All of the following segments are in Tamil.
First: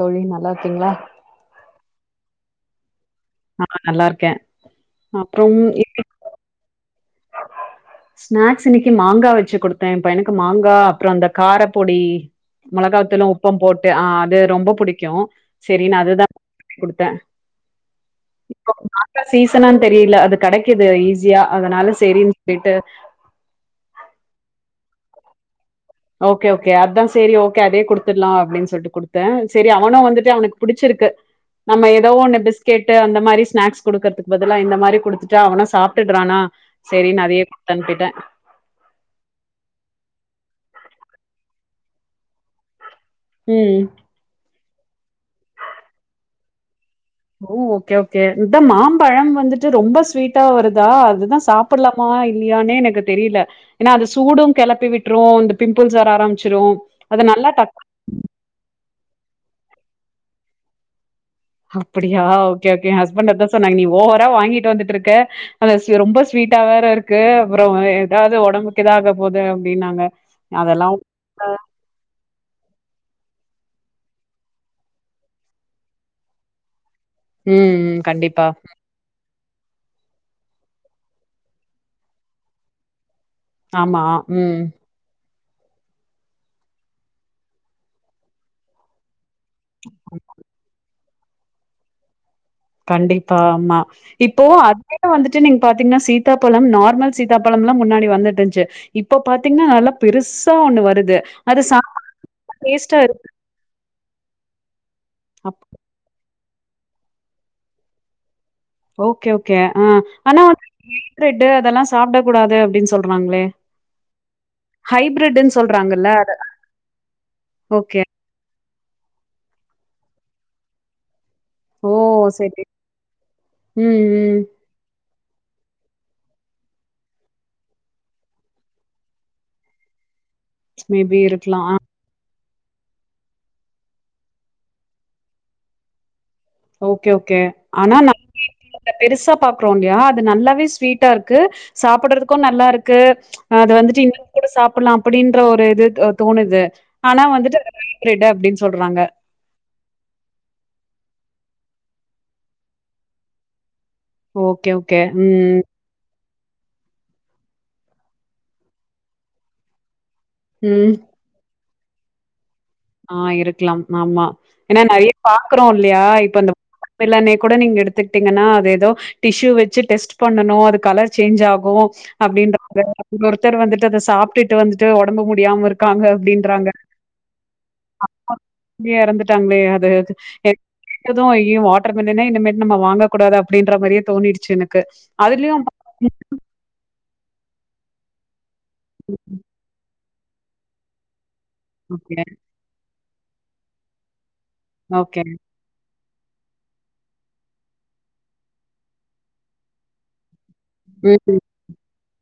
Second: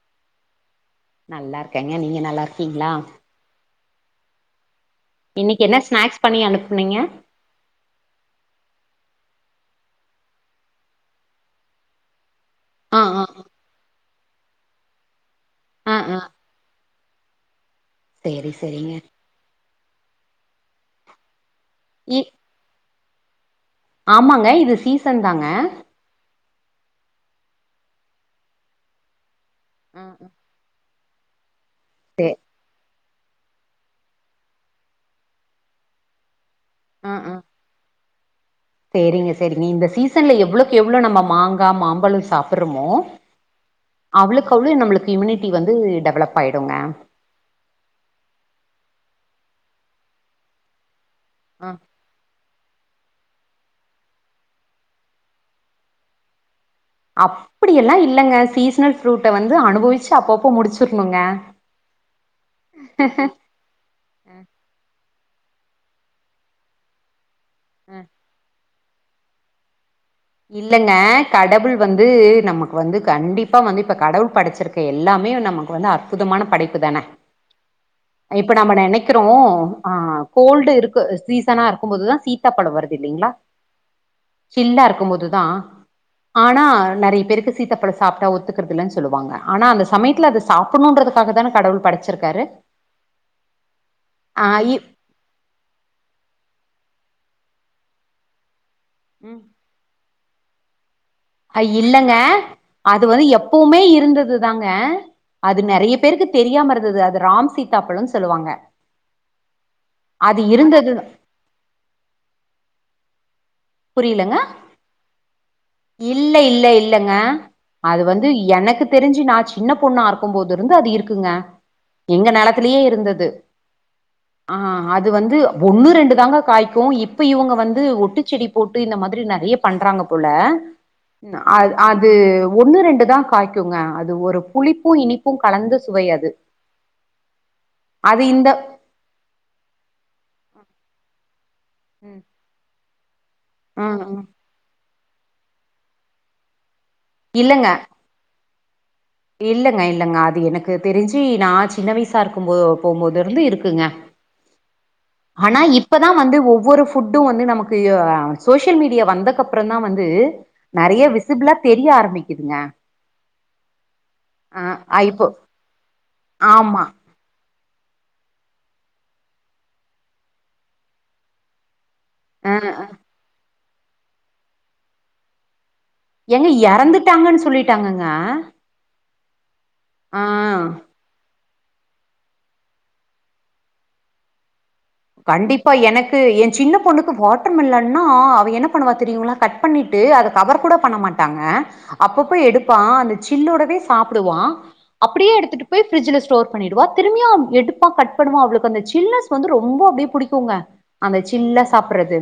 தோழி நல்லா இருக்கீங்களா நல்லா இருக்கேங்க நீங்க நல்லா இருக்கீங்களா ஆ நல்லா இருக்கே அப்புறம் இன்னக்கி என்ன ஸ்நாக்ஸ் பண்ணி அனுப்புனீங்க ஸ்நாக்ஸ் இன்னக்கி மாங்கா வச்சு குடுத்தே எம் பையனுக்கு மாங்கா அப்புறோ அந்த காரப்பொடி ஆ மொளகாத் ஆ தூளும் உப்பும் போட்டு ஆ அது ரொம்ப புடிக்கு செரி ஆ நா அதுதா குடுத்த செரி செரிங்க சீசனான்னு தெரியில அது கெடைக்குது ஈஸியா அதனால இ செரின்னு சொல்லிட்டு ஆமாங்க இது சீசன் தாங்க ஓகே ஓகே அதா செரி ஓகே அதே குடுத்துட்லா அப்பிடின்னு சொல்ட்டு குடுத்த செரி ஆ, அவனு ஆ, வந்துட்டு அவனுக்கு புடிச்சிருக்கு நம்ம ஏதோ சே ஒண்ணு பிஸ்கெட் ட்டு அந்த மாரி ஸ்நாக்ஸ் குடுக்கறதுக்கு பதிலா இந்த மாரி குடுத்துட்டா அவனு சாப்ட்டுட்றானா செரின்னு அதையே குடுத்தனுப்பிட்ட செரிங்க செரிங்க இந்த சீசன்ல எவ்வளக்கு எவ்வளோ நம்ம மாங்கா மாம்பழோ சாப்புட்றோமோ ம் அவ்வளுக்கு அவ்வளோ நம்மளுக்கு இம்யூனிட்டி வந்து டெவலப் ஆயிடுங்க ஓ ஓகே ஓகே இதா மாம்பழம் வந்துட்டு ரொம்ப ஸ்வீட்டா வருதா அதுதா சாப்புட்லா மா இல்லையான்னே எனக்கு தெரியில ஏன்னா அந்த சூடும் கெளப்பி விட்டுரு இந்த பிம்பிள்ஸ் வர ஆரம்பிச்சிரும் அது நல்லா டக் அப்பிடியெல்லா இல்லேங்க சீசனல் ஃப்ரூட்ட வந்து அனுபவிச்சு அப்பப்போ முடிச்சிருணுங்க அப்பிடியா ஓகே ஓகே ஏ ஹஸ்பண்ட் அதா சொன்னாங்க நீ ஓவரா வாங்கிட்டு வந்துட்ருக்க அந்த ஸ்வ ரொம்ப ஸ்வீட்டா வேற இருக்கு அப்புற ஏதாவது ஒடம்புக்கு இதாகப் போது அப்பிடின்னாங்க இல்லங்க கடவுள் வந்து நமக்கு வந்து கண்டிப்பா வந்து இப்போ கடவுள் படச்சிருக்க எல்லாமே நமக்கு வந்து அ ற்புதமான படைப்பு தானே ம் ம் கண்டிப்பா இப்ப நம்ம நெனக் கிறோ ஆ கோல்டு இருக்க சீசனா இருக்கும் போது தா சீதா பழ வருது இல்லைங்களா ஆமா ம் கும் போதுதா ஆனா நெறைய பேருக்கு சீத்தாப்பழ சாப்ட்டா ஒத்துக்கிறதில்லேன்னு சொல்லுவாங்க ஆனா அந்த சமயத்துல அத சாப்புட்ணுன்றதுக்காக தானே கடவுள் படச்சிருக்காரு கண்டிப்பா ஆமா இப்போ ஆ இ அது டா வந்துட்டு நீங்க பாத்தீங்கன்னா சீதாப்பழம் நார்மல் சீதாப்பழம் எல்லாம் முன்னாடி வந்துட்டு இருந்துச்சு இப்ப பாத்தீங்கன்னா நல்லா பெருசா ஒண்ணு வருது அ அது சாப்ப இல்லங்க டேஸ்டா அது இருக்கு வந்து எப்போவுமே இருந்தது தாங்க அது அப் நெறைய பேருக்கு தெரியாம இருந்தது அது ராம் சீதா பழோன்னு சொல்லுவாங்க ஓகே ஓகே ஆ அது ஆனா வந்து இருந்தது ஹைப்ரிட்டு் அதெல்லா சாப்டக் கூடாது அப்பிடின்னு சொல்றாங்களே புரியலங்க ஹைபிரிட்ன்னு சொல்றாங்கல்ல அத இல்ல இல்ல இல்லேங்க ஓகே அது வந் து எனக்கு தெரிஞ்சு நா சின்னப் பொண்ணா இருக்கும் போது இருந்து அது இருக்குங்க ஓ எங்க சரி நெலத்திலயே இருந்தது ம் ம் ஆ அது வந்து ஒன்னு ரெண்டு தாங்க காய்க்கு இப்ப இவுங்க வந்து ஒட்டுச் செடி போட்டு இந்த மாதிரி நெறைய பண்றாங்க போல மேபி நா இருக்கலா ஆ அது ஒண்ணு ரெண்டுதா காய்க்குங்க அது ஒரு புளிப்பும் இனிப்பும் கலந்த சுவை அது ஓகே ஓகே ஆனா ந [inaudible] இந்த பெருசா பாக்குறோ இல்லையா அது நல்லாவே ஸ்வீட்டா இருக்கு ம் சாப்புடறதுக்கு நல்லா இருக்கு அது ம் வந்துட்டு இன்னு ம். கூட சாப் ப்பிட்லா அப்படின்ற ஒரு இது அ தோணுது ஆனா வந்துட்டு இல்லங்க அத ஹைப்ரிட்டு அப்டின்னு சொல்றாங்க இல்லங்க இல்லங்க அது எனக்கு தெரிஞ்சு நா சின்ன வயசா இருக்கும் போது போம்போது இருந்து இருக்குங்க ஓகே ஓகே ஆனா ம் இப்பதா வந்து ஒவ்வொரு ஃபுட்டு வந்து நமக்கு யா சோஷியல் மீடியா வந்தக்கப்பறந்தா வந்து ம் நெறைய விசிப்பிளா தெரிய ஆரம்மிக்குதுங்க ஆ இருக்கலாம் ஆமா ஏனா ஆ நெறைய இப்போ பாக்குறோ இல்லையா இப்ப இந்த ஆமா இப்ப இல்ல அன்னைக்கு கூட நீங்க எடுத்துக்கிட்டீங்கனா அது எதோ டிஷ்யூ வெச்சு டெஸ்ட் பண்ணனு அது கலர் சேஞ்ச் ஆகு ஆ அப்படின்றாங்க அதுல ஒருத்தர் வந்துட்டு அத சாப்ட்டுட்டு வந்துட்டு ஒடம்பு முடியாம இருக் ஏங்க எறந்துட்டாங்கன் சொல்லிட்டாங்கங்க இங்கே எறந்துட்டாங்களே அதாவ்து ஆ எ எது ஆயி அஐயோ வாட்ரு மில்லனே இனிமேட்டு நம்ம வாங்கக் கூடாது அப்டின்ற மாரியே தோணிருச்சு எனக்கு அதுலயு கண்டிப்பா எனக்கு ஏ சின்ன பொண்ணுக்கு வாட்ரு மில்லன்னா அவ என்ன பண்ணுவா தெரியுங்களா கட் பண்ணிட்டு அத கவர் கூட பண்ண மாட்டாங்க ஓகே அப்பப்ப எடுப் ப்பா அந்த சில்லோடவே சாப்டுவா ஓகே அப்டியே எடுத்துட்டு போய் ஃப்ரிட்ஜில ஸ்டோர் பண்ணிடுவா திரும்பியு அம் எடுப்பா கட் பண்ணுவா அவளுக்கு அந்த சில்னஸ் வந்து ரொம்ப அப்டியே புடிக்குங்க அந்த ம் சில்லா சாப்பிட்றது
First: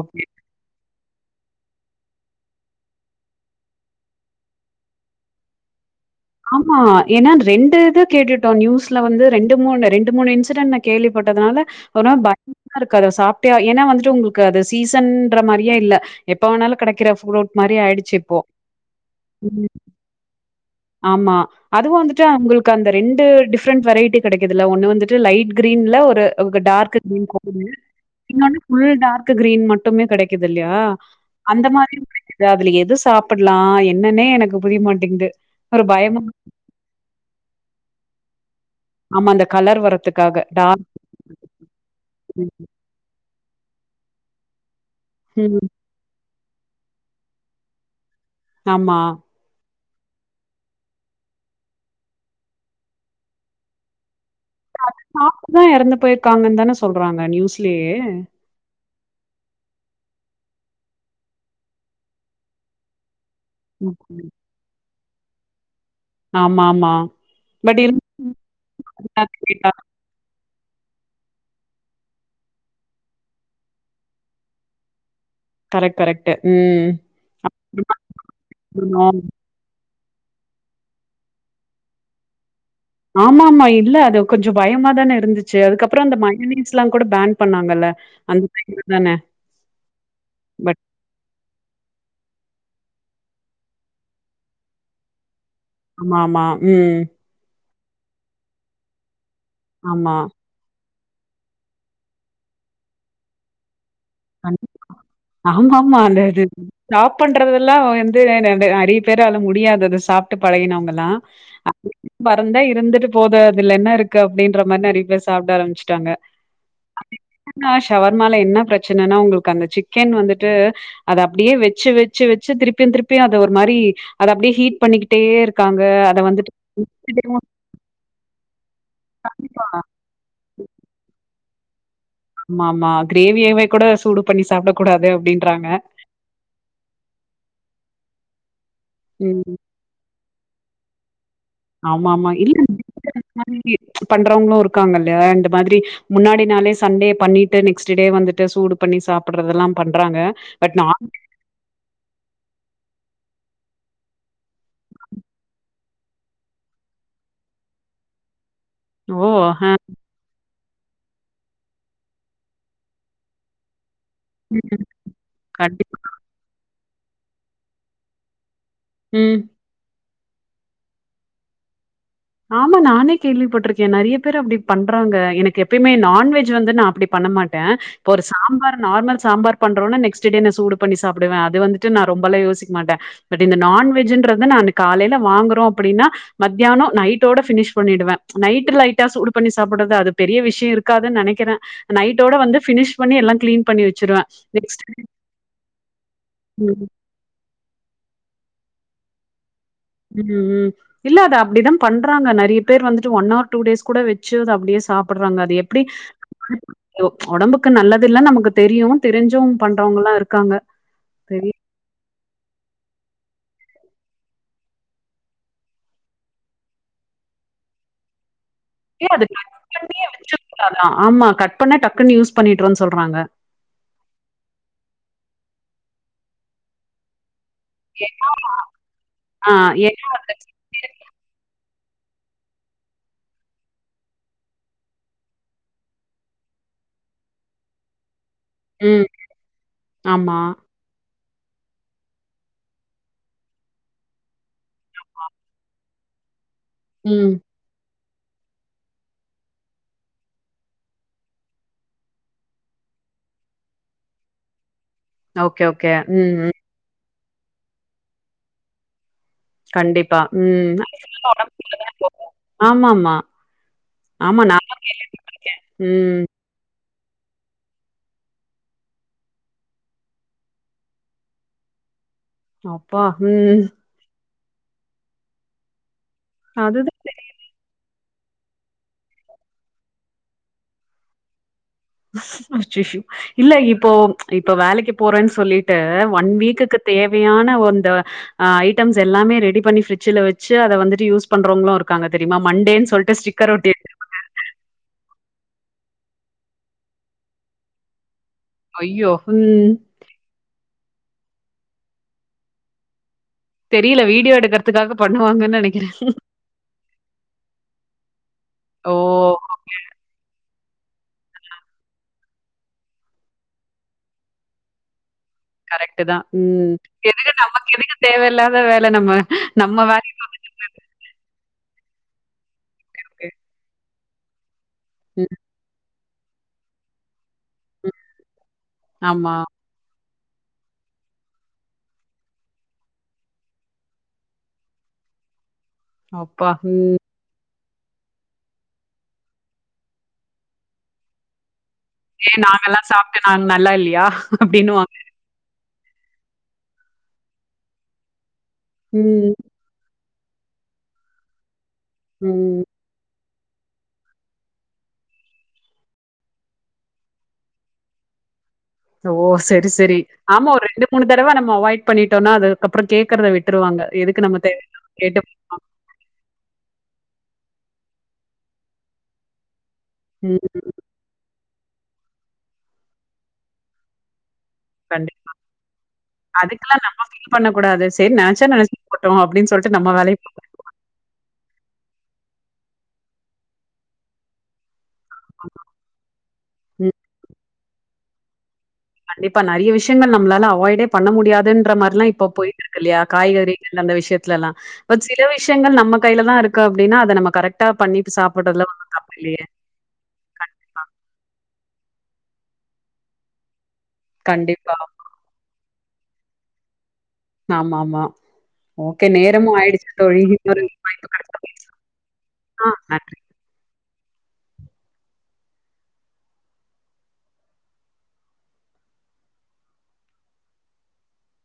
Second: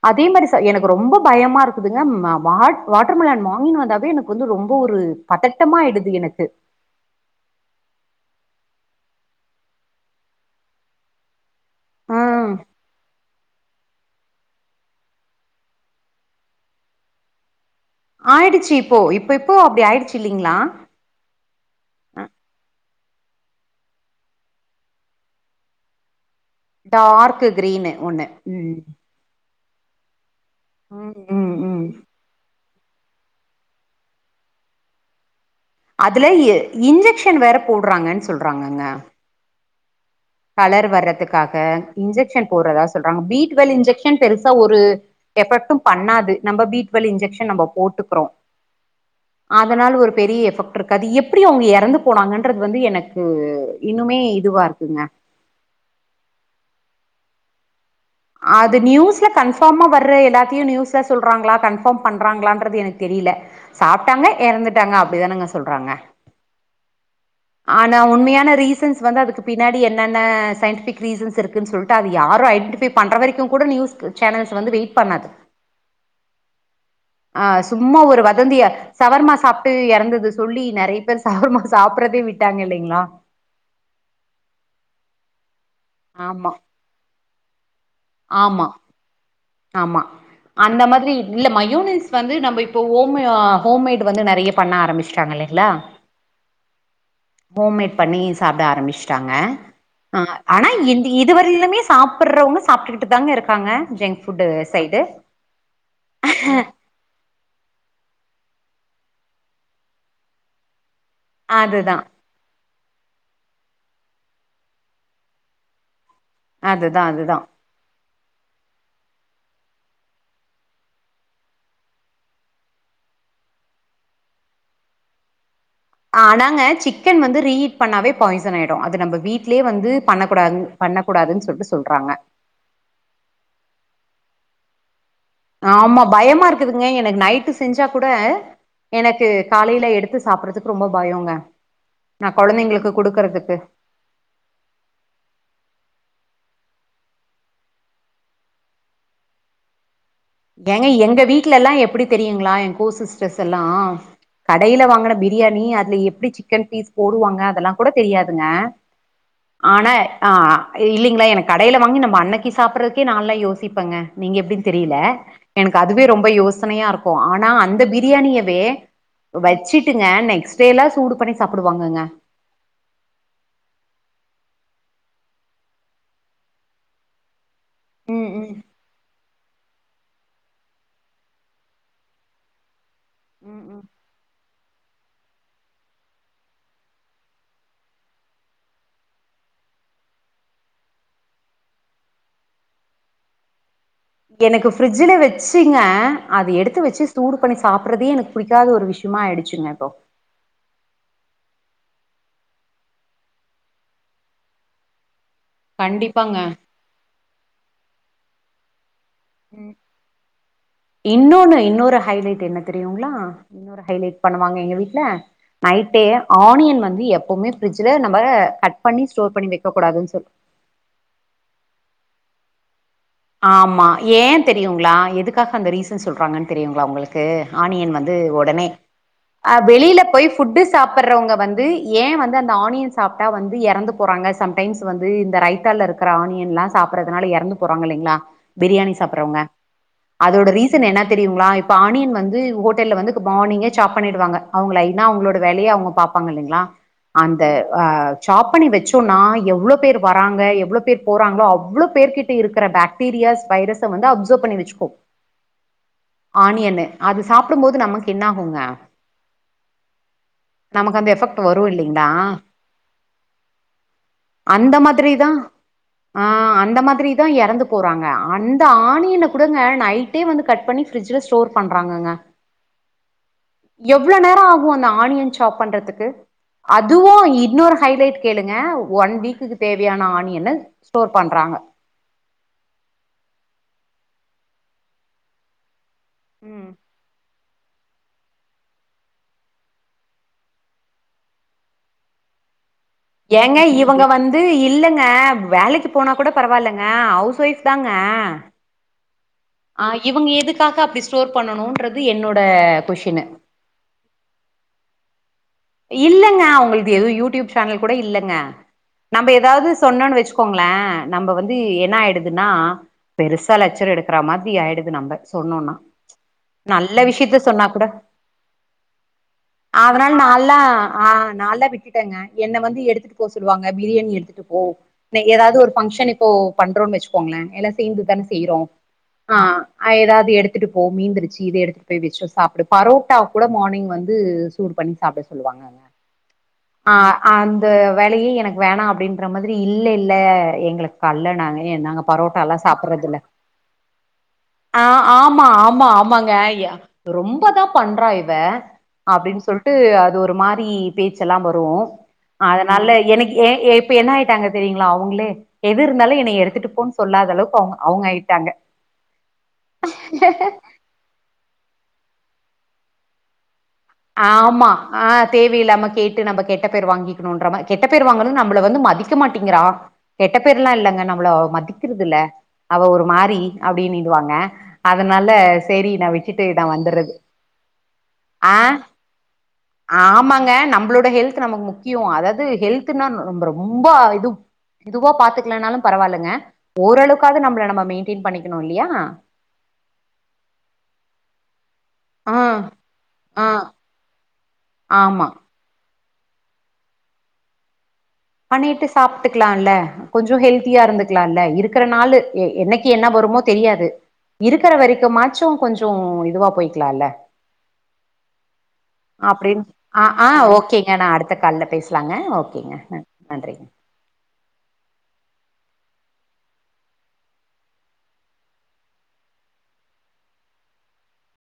ஓகே அதே மாரி த்த எனக்கு ரொம்ப பயமா இருக்குதுங்க ம வாட் வாட்ரு மெலன் வாங்கினு வந்தாவே எனக்கு வந்து ரொம்ப ஒரு பதட்டமாயிடுது எனக் ஆமா ஏனா ரெண்டு இது கேட்டுட்டோ நியூஸ்ல வந்து ரெண்டு மூணு ரெண்டு மூணு இன்சிடென்ட் நா கேள்விப்பட்டதுனால ஒரு நா ம் பயமா இருக்கு அத சாப்பிட்டா ஏனா வந்துட்டு உங்களுக் கு அது சீசன்ற மாரியு இல்ல எப்ப வேணாலு கெடைக்கிற ஃப்ரூட் மாரி ஆயிடுச் ஆயிடுச்சு இப்போ இப்பப்போ அப்டி ஆயிடுச்சு இல்லைங்ளா ஆமா அதுவு வந்துட்டு அவுங்களுக்கு அந்த ரெண்டு டிஃப்ரெண்ட் வெரைட்டி கெடைக்குதுல ஒன்னு வந்துட்டு லைட் கிரீன்ல ஒரு டார்க்கு கிரீன் டார்க் கோடுல்லது கிரீனு ஒண்ணு இன்னொன்னு ம் ஃபுல் டார்க்கு கிரீன் மட் ட்டுமே கெடைக்குது இல்லையா ம் ம் அந்த ம் மாரியு கூட இருக்கு அதுல எது சாப்பிட்லா என்னன்னே எனக்கு புரியமாட்டிங்குது அதுலயே இன்ஜெக்ஷன் வேற போட்றாங்கன் சொல்றாங்கங்க ஆமா அந்த கலர் வரத்துக் கலர் வர்றத்துக்காக இன்ஜெக்ஷன் கிரீன் போட்றதா சொல்றாங்க பீ டுவெல் இன்ஜெக்ஷன் பெருசா ஒரு ம் எஃபெக்ட்டு பண்ணாது நம்ப பீ டூவெல் இன்ஜெக்ஷன் நம்ப போட்டுக்கிறோ ஆமா அதனால ஒரு பெரிய எஃபெக்ட் இருக்காது எப்டி அவ்ங்க எறந்து போனாங்கன்றது வந்து எனக்கு இன்னுமே இதுவா இருக்குங்க அப்டிதா எறந்து போயிருக்காங்கன் தான சொல்றாங்க நியூஸ்லயே அது நியூஸ்ல கன்ஃபார்மா வர்ற எல்லாத்தையு நியூஸ்ல சொல்றாங்களா கன்ஃபார்ம் பண்றாங்களான்றது எனக்கு தெரியல சாப்ட்டாங்க ம். எறந்துட்டாங்க அப்டிதானங்க சொல்றாங்க ஆமாம்மா ஆனா உண்மையான ரீசன்ஸ் வந்து அதுக்கு கேட்டா பின்னாடி என் னென்ன சயின்டிஃபிக் ரீசன்ஸ் இருக்குன் சொல்ட்டு அது யாரு ஐடன்டிஃபை பண்ற வரைக்கு கூட நியூஸ் சேனல்ஸ் வந்து வெயிட் பண்ணாது கரெக்ட் கரெக்ட்டு ம் ஆ சும்மா ஒரு வதந்திய சவர்மா சாப் ட்டு எறந்தத சொல்லி நெறைய பேர் சவர்மா சாப்பிட்றதே விட்டாங்க இல்லைங்ளா ஆமாம்மா இல்ல அது கொஞ்ச பயமா தான இருந்துச்சு அதுக்கப்றோ அந்த ஆமா மையோனீஸ்லா கூட பேன் பண்ணாங்கள்ல அந்த ஆமா டைம்ல தானே ஆமா அந்த மாதிரி இல்ல மையோனஸ் வந்து நம்ம இப்போ ஹோம்மு ஹோம்மேடு் வந்து நறைய பண்ண ஆரம்பிச்சுட்டாங்க இல்லைங்ளா ஆமா ஆமா ம் ஹோம்மேட் பண்ணி சாப்பிட ஆரம்பிச்சுட்டாங்க ஆமா. ம் அ ஆனா இந்து இது வரையிலுமே சாப்பிட்றவங்க சாப்பிட்டுக்கிட்டு தாங்க இருக்காங்க ஜங்க் ஃபுட் சைடு ஆமா ஆமா அந்த இது றாப் பண்றதெல்லா வந்து நறை அ நறைய பேர்ரால முடியாதது சாப்ட்டு பழகினவங்கல்லா அ அதுதா பறந்தா இருந்துட்டு போது அதுல என்ன இருக்கு அப்டின்ற மாரி தா நறைய பேர் சாப்ட ஆரம்பிச்சுட்டாங்க அதுதா அதுதா க்கா ஷவர்மால என்ன பிரச்சனைன்னா உங்களுக்கு அந்த சிக்கன் வந்துட்டு அத அப்டியே வெச்சு வெச்சு வெச்சு திருப்பியு திருப்பியு அத ஒரு மாரி அத அப்படியே ஹீட் பண்ணிக்கிட்டே இருக் காங்க ஆனாங்க சிக்கன் வந்து ரீ பண்ணாவே பாய்ஷன்னாயிடுமன அது நம்ம வீட்லயே வந்து பண்ணக்கூடாதுன் பண்ணக்கூடாதுன் சொல்ட்டு சொல்றாங்க ஆமா ஆமா கிரேவியவே கூட சூடு பண்ணி சாப்ட கூடாது அப்டின் ஆமா பயமாருக்குதுங்க எனக்கு நைட்டு செஞ்சா கூட எனக்கு ம். காலையில எடுத் து சாப்பறதுக்கு ரொம்ப பயோங்க நா ஆமாமா. இல்ல கொழந்தைங்களுக்கு குடுக்கறதுக்கு மாதிரி பண்றவங்களு இருக்காங்க இல்லையா அந்த மாதிரி முன்னாடி நாளே சண்டே பண்ணிட்டு நெக்ஸ்ட் டே வந்துட்டு சூடு பண்ணி சாப்பிறதல்லா பண்றாங்க பட் நா ஏங்க எங்க வீட்லெல்லா எப்பிடி தெரியுங்களா ஏ கோ சிஸ்டர்ஸெல்லா கடையில வாங்குன பிரியாணி அதுல எப்டி சிக்கன் பீஸ் போடுவாங்க அதெல்லா கூட தெரியாதுங்க ஓ ஆ ஆன ஆ இல்லைங்ளே எனக்கு கடையில வாங்கி நம்ம அன்னைக்கி சாப்பிட்றதுக்கே நான்லா யோசிப்பங்க நீங்க எப்பிடின்னு ம், தெரியல எனக்கு கண்டிப்பா அதுவே ரொம்ப யோசனையாருக்கு ஆனா அந்த பிரியாணியவே ம் வச்சிட்டுங்க நெக்ஸ்ட்டேல்லா சூடு பண்ணி சாப்புடுவாங்கங்க ஆமா நானே கேள்விப்பட்டுருக்கே நறைய பேரு அப்டி பண்றாங்க எனக்கு எப்பயுமே நான்வெஜ் வந்து நா அப்டி பண்ண மாட்டே ட்ட இப்போ ஒரு ம் ம் சாம்பார் நார்மல் சாம்பார் பண்றோனா நெஸ்ட்டே சூடு பண்ணி சாப்புடுவே அது வந்து நா ரொம்பலா யோசிக்க மாட்ட பட் இந்த ம் ம் நான்வெஜ்ன்றத நா காலையில வாங்குறோ அப்டின்னா மத்தியானோ நைட் டோட பினிஷ் பண்ணிடுவே நைட்டு லைட்டா சூடு பண்ணி சாப்புட்றது பெரிய விஷ்யோ இருக்காதுன் நெனைக்கிறே நைட்டோட வந்து ஃபினி்ஸ் பண்ணி எல்லா கிளீன் பண்ணி வெச் எனக்கு ஃப்ரிட்ஜ்ல வெச்சுங்க அது எடுத்து ம். வெச்சு தூடு பண்ணி சாப்பட்றதே எனக்கு புடிக்காத ஒரு விஷ்யமாயிடுச்சுங்க இப்போ ம் ம் இல்ல அத அப்படிதா பண்றாங்க நறைய பேர் வந்துட்டு ஒன் ஆர் டூ டேஸ் கூட வெச்சர்த அப்டியே சாப்புட்றாங்க அதயே அப்பிடி கண்டிப்பாங்க ஒ ஒடம்புக்கு நல்லது இல்ல நமக்கு தெரியு தெரிஞ்சு பண்றவங்கள்லு இருக்காங்க தெரி இன்னொன்னு இன்னொரு ஹைலைட் என்ன தெரியுங்ளா இன்னொரு ஹைலைட் பண்ணுவாங்க எங்க வீட்ல நைட்டே ஆனியன் வந்து எப்பவுமே ஃப்ரிட்ஜ்ல நம்ப கட் பண்ணி ஸ்டோர் பண்ணி வைக்க கூடாதுன்னு சொல் இல்ல அதா ஆமா கட் பண்ணா டக்குன்னு யூஸ் பண்ணிட்டுருன்னு சொல்றாங்க ஆமா ஏ தெரியுங்ளா எதுக்காக அந்த ரீசன் சொல்றாங்கன்னு தெரியுங்ளா உங்களுக் கு ஆனியன் வந்து ஒடனே ஆ வெளியில ஏன்னா போய் அது ஃபுட்டு சாப்பர்றவுங்க வந்து ஏ வந்து அந்த ஆனியன் சாப்ட்டா வந்து எறந்து போறாங்க சம் டைம்ஸ் வந்து இந்த ரைத்தாலருக் ற ஆனியன்லா சாப்பறதுனால இறந்து போறாங்க இல்லைங்களா பிரியாணி ம் சாப்பறவங்க ஆமா அதோட ரீ சன் என்ன தெரியுங்களா இப்ப ஆனியன் வந்து ஹோட்டல்ல வந்து மார்னிங்கே சாப் பண்ணிடுவாங்க அவங்க லைன்னா அவங்களோட வேலையை அவங்க பார்ப்பாங்க இல்லைங்களா ம் அந்த அ சாப் பண்ணி வச்சோம்ன்னா எவ்ளோ பேர் வராங்க எவ்ளோ பேர் போறாங்களோ அவ்ளோ பேர்கிட் ட இருக்கிற பாக்டீரியாஸ் வைரஸ்ஸ வந்து அப்சர்வ் பண்ணி வச்சுக்கும் ஓகே ஓகே ம் ம் ஆனியனு. அது சாப்பிடும் போது நமக்கு என்ன ஆகுங்க கண்டிப்பா ம் நமக்கு அந்த எஃபெக்ட் வரும் இல்லைங்களா? ஆமா ஆமா நா அந்த மாதிரி தான் ஆ ம் அந்த மாதிரி அதான் இறந்து போறாங்க அந்த ஆணியன கூடங்க நைட்டே வந்து கட் பண்ணி பிரிட்ஜ்ல ஸ்டோர் பண்றாங்கங்க அப்பா ம் எவ்ளோ நேரம் ஆகும் அந்த ஆனியன் சாப் பண்றதுக்கு அதுதா அதுவும் இன்னொரு ஹைலைட் கேளுங்க ஒன் வீக்குக்கு தேவையான ஆணியன ஸ்டோர் பண்றாங்க அச்சச்சோ இல்ல இப்போ இப்ப வேலைக்கு போறன் சொல்லீட்டு ஒன் வீக்குக்கு தேவையான வந்தவ அ ஐட்டம்ஸ் எல்லாமே ரெடி பண்ணி ஃபிரிட்ஜ்ல வச்சு அத வந்துட்டு யூஸ் பண்றவங்களு இருக்காங்க தெரிமா மண்டேன் சொல் ஏங்க இவுங்க வந் து இல்லங்க வேலைக்கு போனா கூட பரவாயில்லங்க ஹவுஸ் ஒய்ஃப் தாங்க அய்யோ ம் அ இவுங்க எதுக்காக அப்டி ஸ்டோர் பண்ணணூன்றது என்னோட கொஷினு தெரீல வீடியோ எடுக்கறதுக்காக பண்ணுவாங்கன் நெனை இல்லங்க அவுங்கள்து எதூ யூடியூப் சேனல் கூட இல்லங்க ஓ நம்ப எதாவுது சொன்னோனு வச் கோங்ளே நம்ப வந்து என்ன ஆயிடுதுன்னா பெருசா லச்சர் எடுக்கற மாதிரி ஆயிடுது நம்ம சொன்னோன்னா கரெக்ட்டுதா ம் நல்ல எதுக்கு விஷயத்த சொன்னா நமக்கு கூட எதுக்கு தேவைல்லாத வேல நம்ம நம்ம வேலய பா அதா ஆ நால்லா விட்டுட்டங்க என்ன வந்து எடுத்துட்டு போ சொல்லுவாங்க பிரியாணி எடுத்துட்டு போ ம் ஏதாவது ஒரு ஃபங்க்ஷன் இப்போ பண்றோன்னு வச்சுக்கோங்களே எல்லா ம் சேந்துதான செய்றோ ஆமா ஆ அ எதாது எடுத்துட்டு போ மீந்திருச்சு இத எடுத்துட்டு போய் வெச்சு சாப்டு பரோட்டா கூட மார்னிங் வந்து சூடுபண்ணி சாப்ட சொல்லுவாங்கங்க அப்பா ம் அ அந்த வேலயே எனக்கு வேணா அப்டின்ற மாதிரி இல்ல இல்ல எங்களுக் கால்ல நாங்க ஏ நாங்க ஏன் பரோட்டால்லா நாங்கல்லா சாப்பட்றதில்ல சாப்ட்டு நாங்க நல்லா இல்லையா ஆ அப்டின்னுவாங்க ஆமா ஆமா ஆமாங் க ஏ ரொம்பதா பண்றா இவ ம் அப்டின் சொல்ட்டு அது ஒரு ஒரு மாரி பேச்செல்லா வரு ம் அதனால எனக் ஏ ஏ இப்ப என்ன ஆயிட்டாங்க தெரியுங்ளா அவுங்ளே எது இருந்தாலு என்ன எடுத்துட்டு போன்னு சொல்லாத அளவுக்கு அவுங் அவுங்க ஆயிட்டாங்க ஓ செரி செரி ஆமா ஒரு ரெண்டு மூணு தடவ நம்ம அவாய்ட் பண்ணிட்டோனா அது அதுக்கப்பறோ கேக்கறத விட்ருவாங்க ஆமா ஆ தே வலி இல்லாம கேட்டு நம்ம கெட்ட பேர் வாங்கிக்கணுன்ற மார் கெட்ட பேர் வாங்கணு நம்மள வந்து மதிக்க மாட்டீங்கிறா கெட்ட ம் பேர்ல்லா இல்லங்க நம்மள அவ மதிக்கிறது இல்ல அவ ஒரு மாறி அப்டின்னீடுவாங்க கண்டிப்பா. அதனால செரி நா வச்சுட்டு நா அதுக்கெல்லாம் வந்தற்ரது ஆ போட்டூ அப்டின் சொல்ட் ஆமாங்க நம்ளோட ஹெல்த் நமக்கு முக்கியோ அதாது ஹெல்த்ன்னா நந நம் ரொம்ப இது இதுவா பாத்துக்கலைனாலு பரவால்லங்க ம் ஓரளவுக்காவது நம்மள நம்ம மெயின்டெயின் பண்ணிக்கணு இல்லயா இப்ப நெறைய விஷ்யங்கள் நம்லாள அவாய்டே பண்ண முடியாதுன்றமாரிலா இப் இப்போ ஆ போயிட்டிருக்கு இல்லயா ஆ காய்கறிகள் அந்த விஷ்யத்துலல்லா பட் சில ஆமா விஷ் விஷ்யங்கள் நம்ம கைலதா இருக்கு அப்டினா அத நம்ம கரக்ட் டா பண்ணீட்டு சாப்பட் பண்ணீட்டு சாப்ட்டுக்கலால்ல கொஞ்சோ ஹெல்த்தியா இருந்துக்லால்ல இருக்கற நாலு என்னைக்கு என்ன வருமோ தெரியாது இருக்குற கண்டிப்பா. வரைக்கும்மாச்சு கொஞ்சோ இதுவா போய்க்கலால்ல ஆமா மா அப்டின் அ ஆ இன்னொரு ஓகேங்க வாய்ப்பு நா அடுத்த கெடச்சா கால்ல பேச்லாங்க ஓகேங்க பேசலாம். நன்றி. அ நன்றி